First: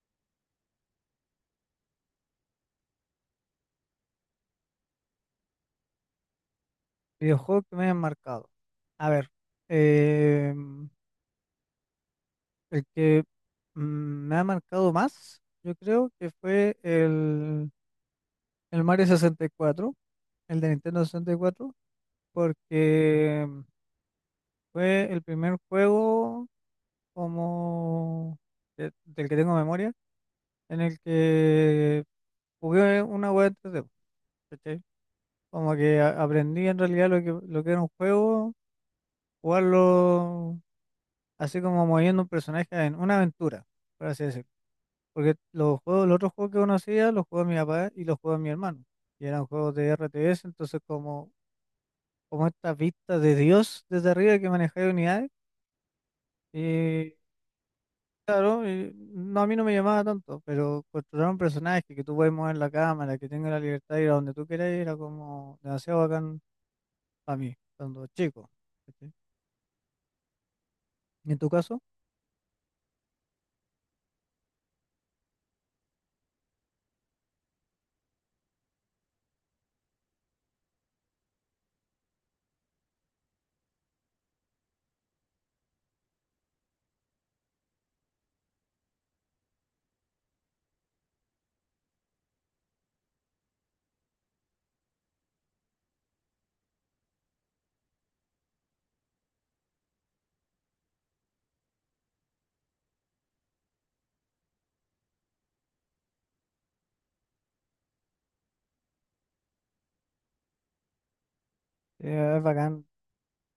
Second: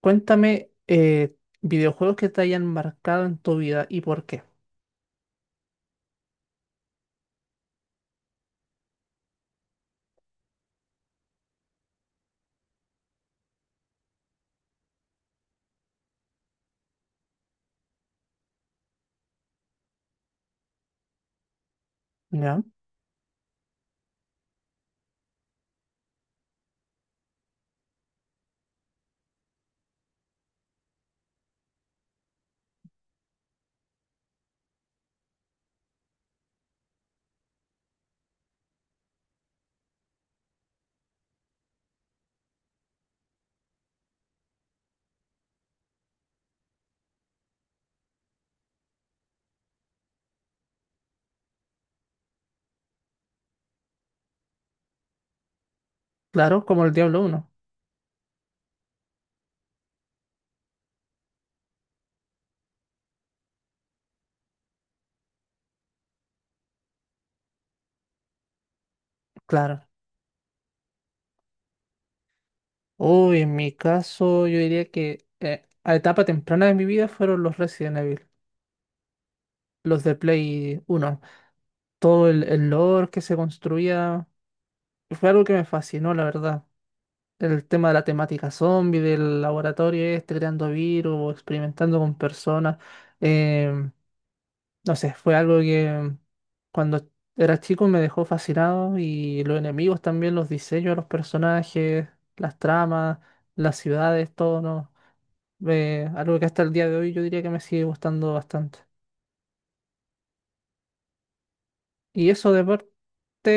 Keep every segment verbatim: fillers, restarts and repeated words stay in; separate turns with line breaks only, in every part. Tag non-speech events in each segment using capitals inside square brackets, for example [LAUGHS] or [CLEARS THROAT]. Cuéntame eh, videojuegos que te hayan marcado en tu vida y por qué.
Videojuegos que me hayan marcado. A ver, eh, el que mm, me ha marcado más, yo creo que fue el, el Mario sesenta y cuatro, el de Nintendo sesenta y cuatro,
¿Ya?
porque em, fue el primer juego como de- del que tengo memoria, en el que jugué una web tres D, ¿cachai? Como que a- aprendí en realidad lo que, lo que era un juego, jugarlo así como moviendo un personaje en una aventura, por así decirlo. Porque los juegos, los otros juegos que uno hacía, los juegos de mi papá y los juegos de mi hermano. Y eran juegos de R T S, entonces como, como esta vista de Dios desde arriba que manejaba unidades.
Claro, como el
Y
Diablo uno.
claro, y no, a mí no me llamaba tanto, pero construir un personaje que tú puedes mover la cámara, que tenga la libertad de ir a donde tú quieras, ir, era como demasiado bacán para mí, cuando chico. ¿Cachai?
Claro.
¿Y en tu caso?
Uy, en mi caso, yo diría que eh, a etapa temprana de mi vida fueron los Resident Evil, los de Play uno. Todo el, el lore que se construía fue algo que me fascinó, la verdad. El tema de la temática zombie, del laboratorio este, creando virus, experimentando con personas. em, No sé, fue algo que cuando era chico me dejó fascinado, y los enemigos también, los diseños de los personajes, las tramas, las ciudades, todo, ¿no? Eh, algo que hasta el día de hoy yo diría que me sigue gustando bastante. Y
Eh, ¿Es
eso de
bacán
parte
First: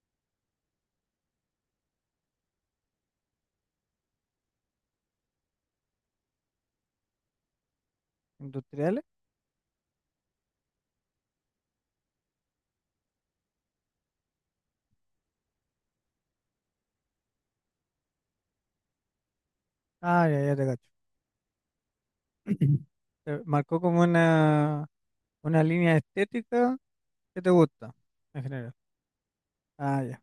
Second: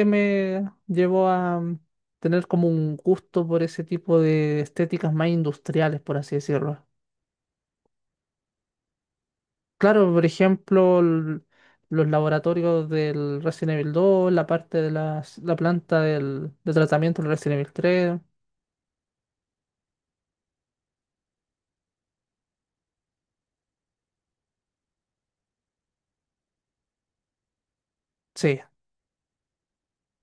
me llevó a mm, tener como un gusto por ese tipo de estéticas más industriales, por así decirlo.
industriales?
Claro, por ejemplo, l- los laboratorios del Resident Evil dos, la parte de las- la planta del, de tratamiento del Resident Evil tres.
Ah, ya, ya te cacho. Eh, Marcó como una, una línea estética que te gusta, en
Sí,
general. Ah, ya.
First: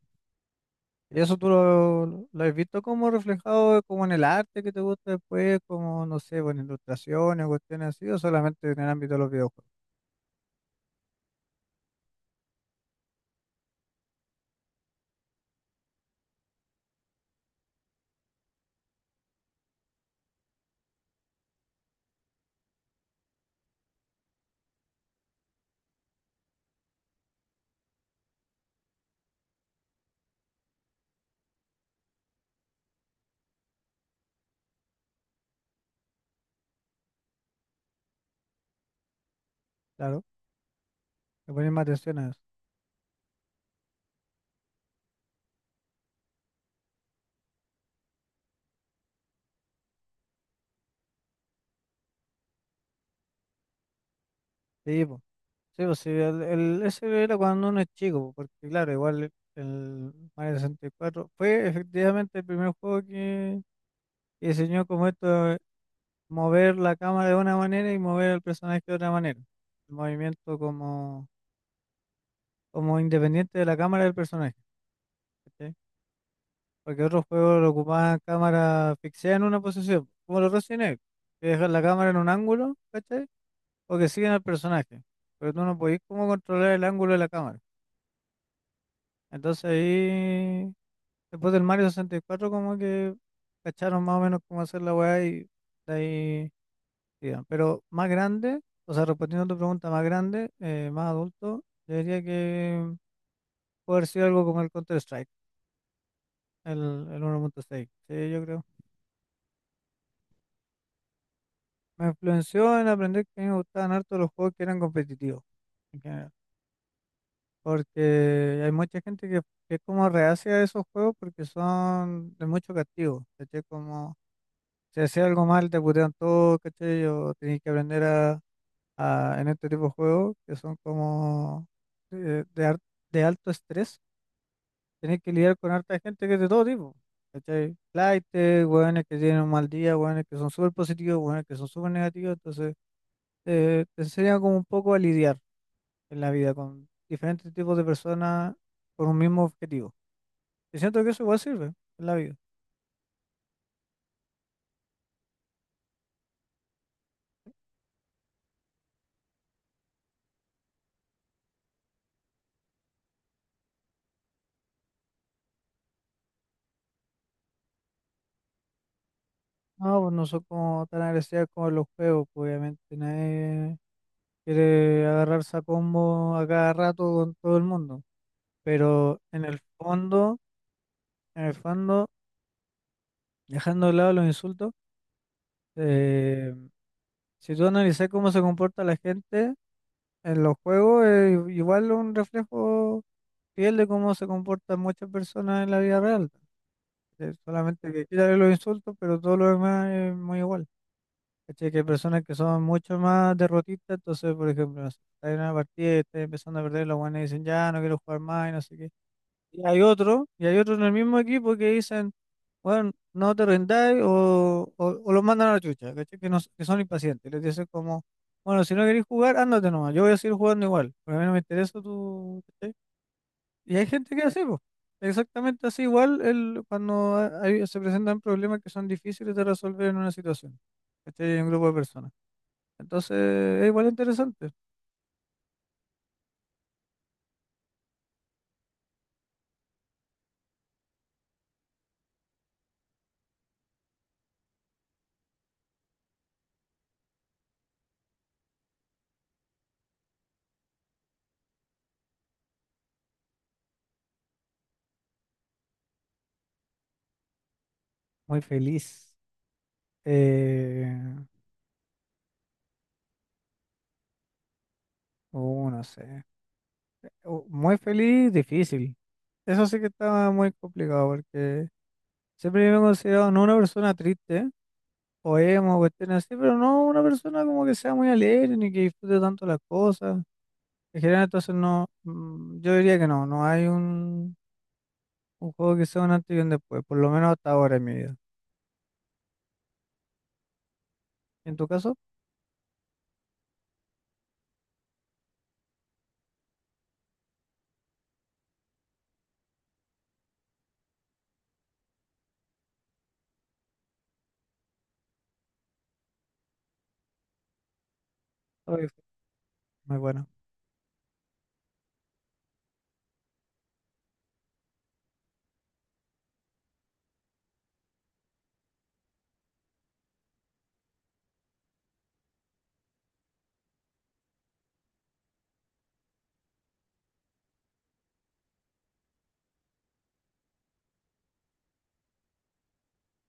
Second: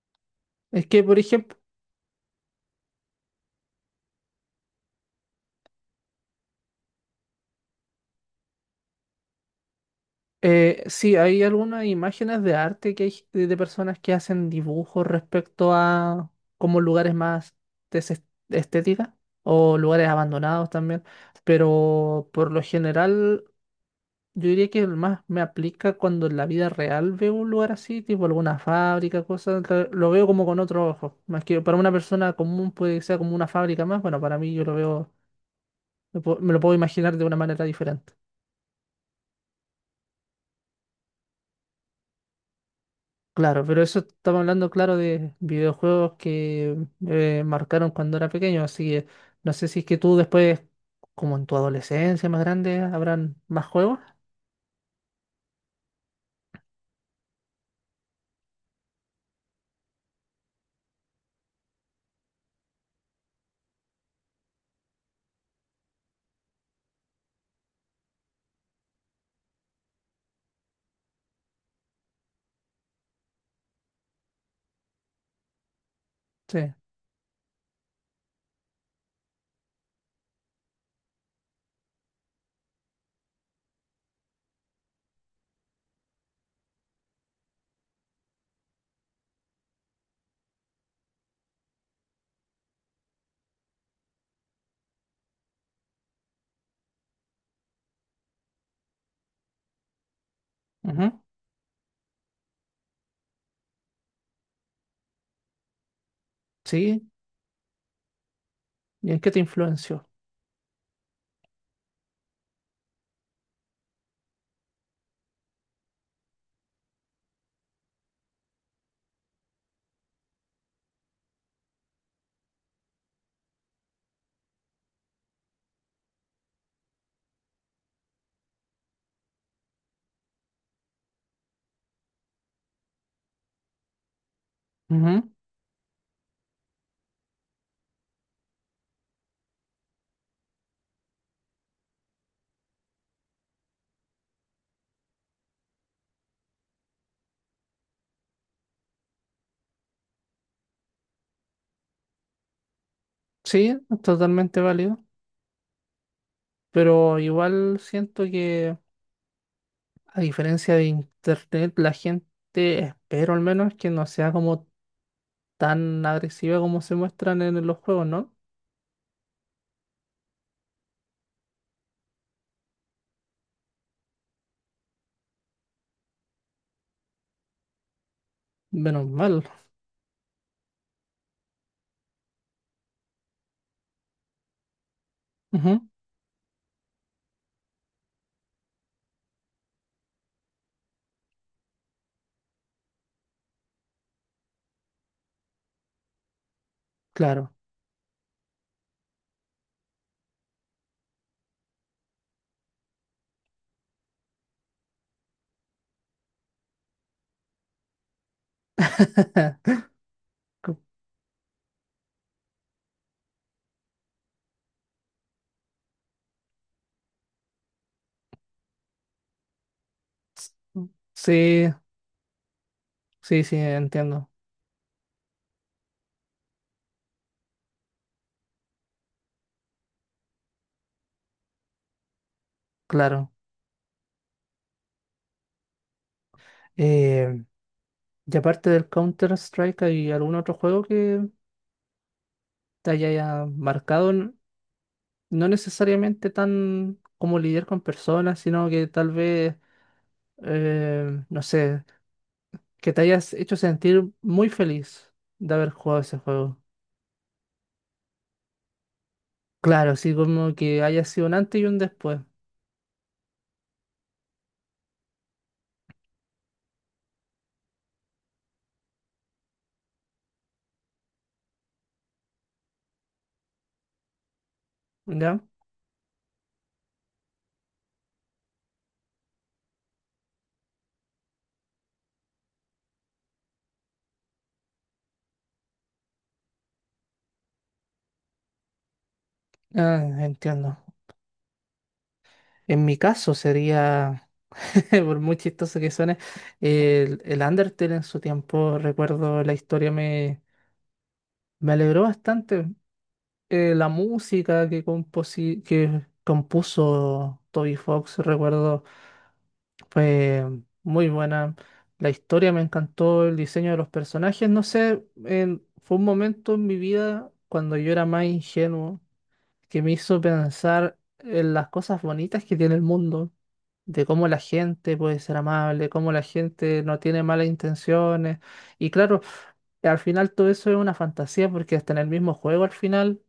es que, por
¿Y eso tú
ejemplo,
lo, lo has visto como reflejado como en el arte que te gusta después, como, no sé, bueno, ilustraciones, cuestiones así, o solamente en el ámbito de los videojuegos?
eh, sí, hay algunas imágenes de arte que hay g- de, de personas que hacen dibujos respecto a como lugares más des- estéticas o lugares abandonados también, pero por lo general yo diría que el más me aplica cuando en la vida real veo un lugar así, tipo alguna fábrica, cosas, que lo veo como con otro ojo. Más que para una persona común puede que sea como una fábrica más, bueno, para mí yo lo veo, me puedo- me lo puedo imaginar de una manera diferente.
Claro, le pones más atención a eso.
Claro, pero eso estamos hablando, claro, de videojuegos que eh, marcaron cuando era pequeño, así que no sé si es que tú después, como en tu adolescencia más grande, habrán más juegos.
Sí, po. Sí, pues sí, el, el- ese era cuando uno es chico, po, porque claro, igual el el Mario sesenta y cuatro fue efectivamente el primer juego que, que diseñó como esto mover la cámara de una manera y mover al personaje de otra manera. El movimiento como, como independiente de la cámara del personaje. ¿Cachai?
Sí.
Porque otros juegos lo ocupaban cámara fixada en una posición, como los Resident Evil, que dejan la cámara en un ángulo, ¿cachai? O que siguen al personaje. Pero tú no podés como controlar el ángulo de la cámara. Entonces ahí, después del Mario sesenta y cuatro, como que cacharon más o menos cómo hacer la weá y de ahí digan. Pero más grande, o sea, respondiendo a tu pregunta, más grande, eh, más
Ujú.
adulto, yo diría que puede haber sido algo como el Counter-Strike, el,
Sí.
el uno punto seis. Sí, yo creo.
¿Y en qué te influenció?
Me influenció en aprender que a mí me gustaban harto los juegos que eran competitivos, en general. Porque hay mucha gente que, que es como reacia a esos juegos porque son de mucho castigo. ¿Cachai? Como si hacía algo mal, te putean todo, ¿cachai? O tenés que aprender a, a- en este tipo de juegos que son como eh, de, ar- de alto estrés, tenés
Ujú.
que lidiar con harta gente que es de todo tipo. ¿Cachai? Flaites, hueones que tienen un mal día, hueones que son súper positivos, hueones que son súper negativos. Entonces, eh, te enseña como un poco a lidiar en la vida con diferentes tipos de personas por un mismo objetivo. Y siento que eso igual sirve en la vida.
Sí, totalmente válido. Pero igual siento que, a diferencia de internet, la gente, espero al menos, que no sea como tan agresiva como se muestran en los juegos, ¿no?
No, pues no son como tan agresivas como en los juegos, pues, obviamente. Nadie quiere agarrarse a combo a cada rato con todo el mundo.
Menos
Pero
mal.
en el fondo, en el fondo, dejando de lado los insultos.
Ujú.
Eh, si tú analizas cómo se comporta la gente en los juegos, es igual un reflejo fiel de cómo se comportan muchas personas en la vida real. Eh,
Claro.
Solamente que quitarle los insultos, pero todo lo demás es muy igual. ¿Cachai? Que hay personas que son mucho más derrotistas, entonces, por ejemplo, no sé, está en una partida y está empezando a perder, los buenos dicen, ya, no quiero jugar más y no sé qué. Y
[LAUGHS]
hay otro, y hay otro
Co-
en el mismo equipo que dicen, bueno, no te rendáis o, o, o los mandan a la chucha, ¿cachai? Que, no, que son impacientes. Les dicen como, bueno, si no queréis jugar, ándate nomás, yo voy a seguir jugando igual, pero a mí no me
Sí,
interesa tu... ¿cachai?
sí, sí,
Y hay gente que
entiendo.
hace, pues, exactamente así igual el, cuando ha- hay- se presentan problemas que son difíciles de resolver en una situación, ¿cachai? En un grupo de personas. Entonces,
Claro.
es igual interesante.
Eh, y aparte del Counter-Strike, ¿hay algún otro juego que te haya marcado? N- No necesariamente tan como lidiar con personas, sino que tal vez, eh, no sé, que te hayas hecho sentir muy feliz de haber jugado ese juego.
Muy feliz.
Claro, así como que
Eh,
haya sido un antes y un después.
uh, no sé. eh, Uh, Muy feliz, difícil. Eso sí que estaba muy complicado porque... Siempre me he considerado no una persona triste, o
¿Ya?
emo, o cuestiones así, pero no una persona como que sea muy alegre ni que disfrute tanto las cosas. En general, entonces no, mm, yo diría que no, no hay un, un juego que sea un antes y un después, por lo menos hasta ahora en mi vida.
Ah, entiendo.
En tu caso,
En mi caso sería, [LAUGHS] por muy chistoso que suene, el, el Undertale. En su tiempo, recuerdo la historia me, me alegró bastante. Eh, la música que, composi- que compuso Toby Fox,
creo
recuerdo
que fue muy bueno.
fue muy buena. La historia me encantó, el diseño de los personajes. No sé, en- fue un momento en mi vida cuando yo era más ingenuo, que me hizo pensar en las cosas bonitas que tiene el mundo, de cómo la gente puede ser amable, cómo la gente no tiene malas intenciones. Y claro, al final todo eso es una fantasía porque hasta en el mismo juego al final,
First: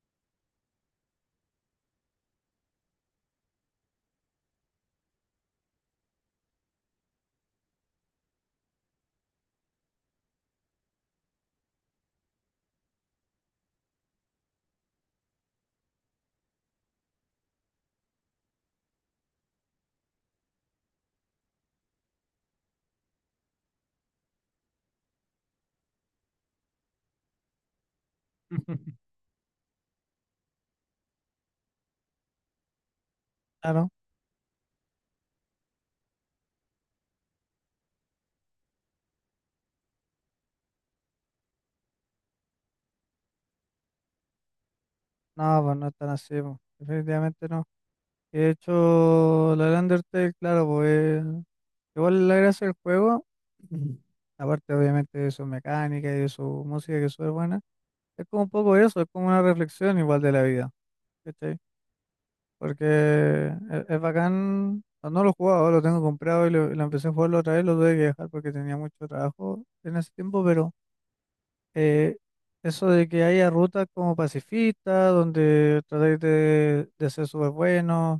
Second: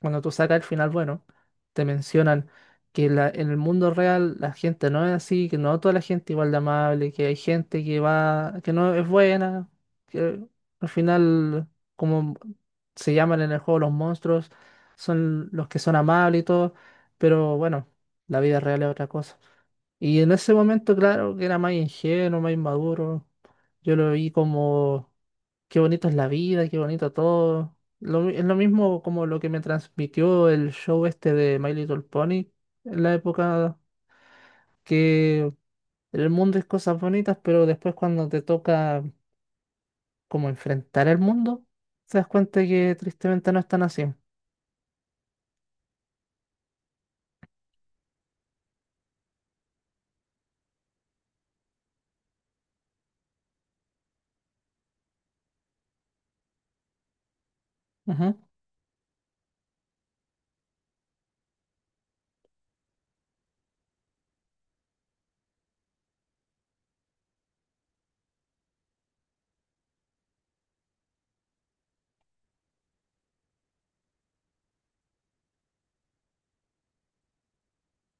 cuando tú sacas el final bueno, te mencionan que la- en el mundo real la gente no es así, que no toda la gente igual de amable, que hay gente que va, que no es buena, que al final, como se llaman en el juego los monstruos, son los que son amables y todo, pero bueno, la vida real es otra cosa. Y en ese momento, claro, que era más ingenuo, más inmaduro, yo lo vi como, qué bonito es la vida, qué bonito todo. Lo mi- es lo mismo
[LAUGHS]
como lo que me transmitió el show este de My Little Pony en la época,
Claro,
que el mundo es cosas bonitas, pero después cuando te toca como enfrentar el mundo, te das cuenta que tristemente no están así.
no, pues no es tan así, pues, definitivamente no. De hecho, la Undertale, claro, pues igual la gracia del juego, [CLEARS THROAT] aparte obviamente de su mecánica y de su música que es súper buena. Es
Ujú,
como un poco eso, es como una reflexión igual de la vida, ¿cachai? Porque eh, es, es bacán, no no lo he jugado, lo tengo comprado y lo, y lo empecé a jugarlo otra vez, lo tuve que dejar porque tenía mucho trabajo en ese tiempo, pero eh, eso de que haya rutas como pacifistas, donde tratáis de, de ser súper buenos,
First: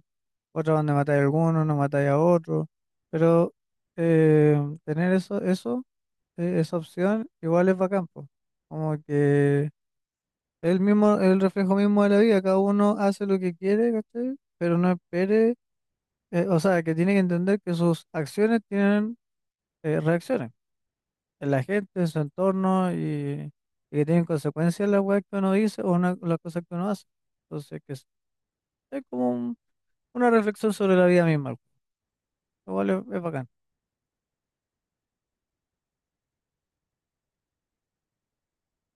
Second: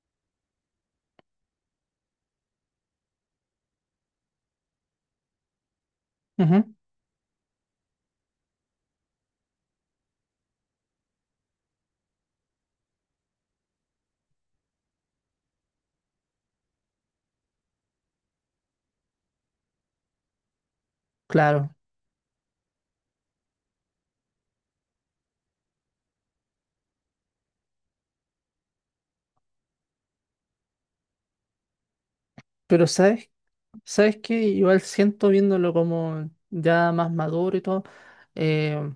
otras donde matáis a algunos, no matáis a otros, pero eh, tener eso, eso, eh,
ujú,
esa opción igual es bacán, po. Como que... El mismo, el reflejo mismo de la vida, cada uno hace lo que quiere, ¿cachai? Pero no espere, eh, o sea, que tiene que entender que sus acciones tienen eh, reacciones en la
claro.
gente, en su entorno y, y que tienen consecuencias las weas que uno dice o una- las cosas que uno hace. Entonces, que es, es como un- una reflexión sobre la vida misma, lo
Pero
cual es, es
¿sabes?
bacán.
¿Sabes qué? Igual siento, viéndolo como ya más maduro y todo, eh,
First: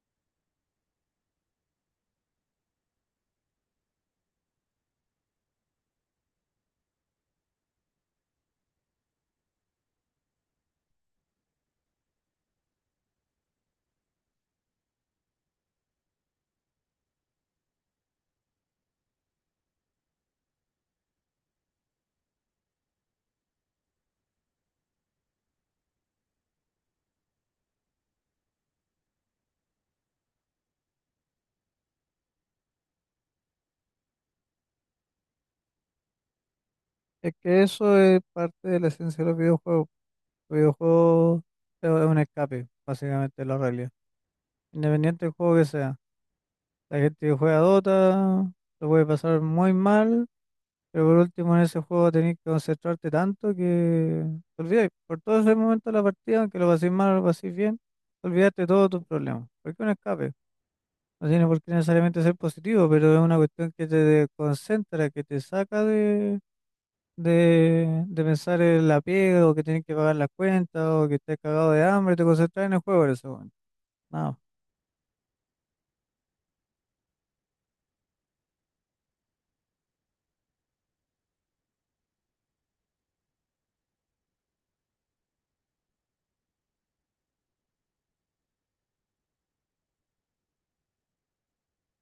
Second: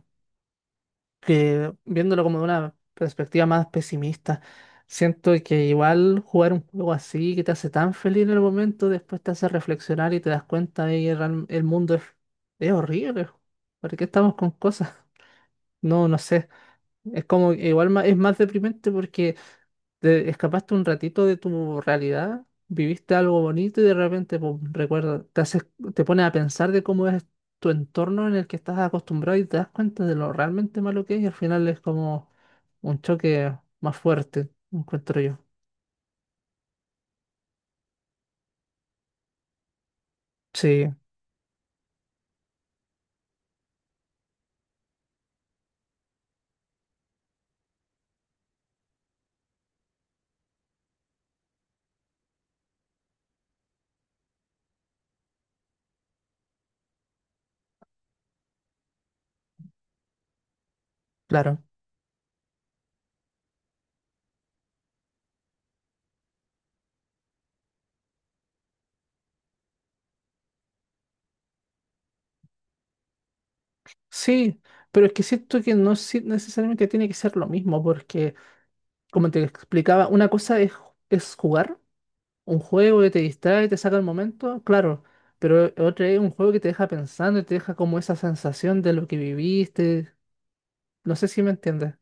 que viéndolo como de una perspectiva más pesimista, siento que igual jugar un juego así que te hace tan feliz en el momento, después te hace reflexionar y te das cuenta de que real- el mundo es, es horrible. ¿Por qué estamos con cosas? [LAUGHS] No, no sé. Es como, igual ma- es más deprimente porque te escapaste un ratito de tu realidad, viviste algo bonito y de repente, pum, recuerda, te haces, te pones a pensar de cómo es tu entorno en el que estás acostumbrado y te das cuenta de lo realmente malo que es, y al final es como un choque más fuerte, encuentro yo.
Es que eso es parte de la esencia de los videojuegos. Los
Sí,
videojuegos es un escape, básicamente, de la realidad, independiente del juego que sea. La gente que juega Dota lo puede pasar muy mal, pero por último en ese juego tenés que concentrarte tanto que te olvidas por todo ese momento de la partida, aunque lo paséis mal o lo paséis bien, olvidaste de todos tus problemas. Porque un escape no tiene por
claro.
qué necesariamente ser positivo, pero es una cuestión que te concentra, que te saca de, de, de pensar en la pega o que tienes que pagar las cuentas o que estás cagado de hambre, te concentras en el juego en ese momento. No,
Sí, pero es que siento que no si- necesariamente tiene que ser lo mismo porque, como te explicaba, una cosa es, es jugar un juego que te distrae y te saca el momento, claro, pero otro es un juego que te deja pensando y te deja como esa sensación de lo que viviste. No sé si me entiendes.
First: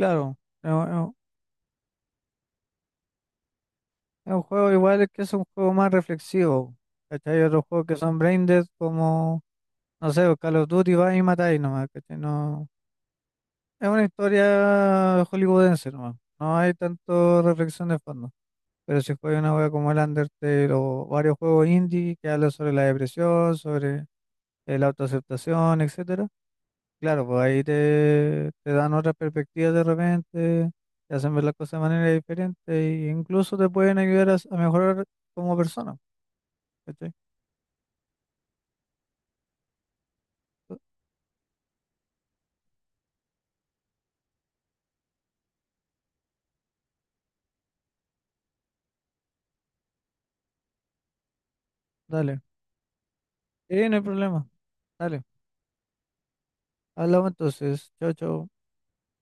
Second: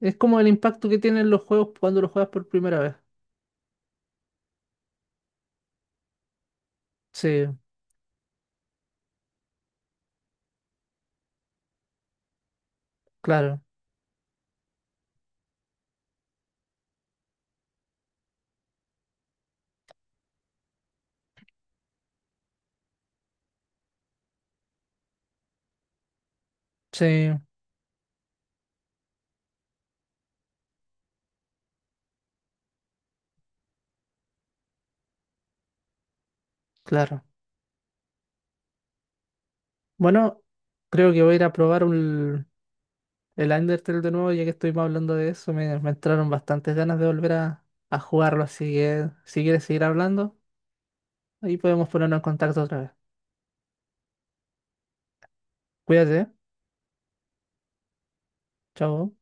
Es como el
es
impacto que
un
tienen los juegos cuando los juegas por primera vez.
Es un juego igual que es un juego más reflexivo. ¿Cachai? Hay
Sí,
otros juegos que son brain dead como, no sé, Call of Duty va y matáis nomás, ¿cachai? No,
claro,
es una historia hollywoodense nomás. No hay tanto reflexión de fondo. Pero si juegas una juega como el Undertale o varios juegos indie que hablan sobre la depresión, sobre eh, la autoaceptación, etcétera, claro,
sí,
pues ahí te, te dan otras perspectivas de repente, te hacen ver las cosas de manera diferente e incluso te pueden ayudar a, a mejorar como persona. ¿Cachai?
claro. Bueno, creo que voy a ir a probar un- el Undertale de nuevo, ya que estuvimos hablando de eso. Me, me entraron bastantes ganas de volver a, a jugarlo, así que si quieres seguir hablando, ahí podemos ponernos en
Dale.
contacto otra vez.
Sí, no hay problema. Dale.
Cuídate, ¿eh?
Hablamos entonces. Chao, chao.
Chao.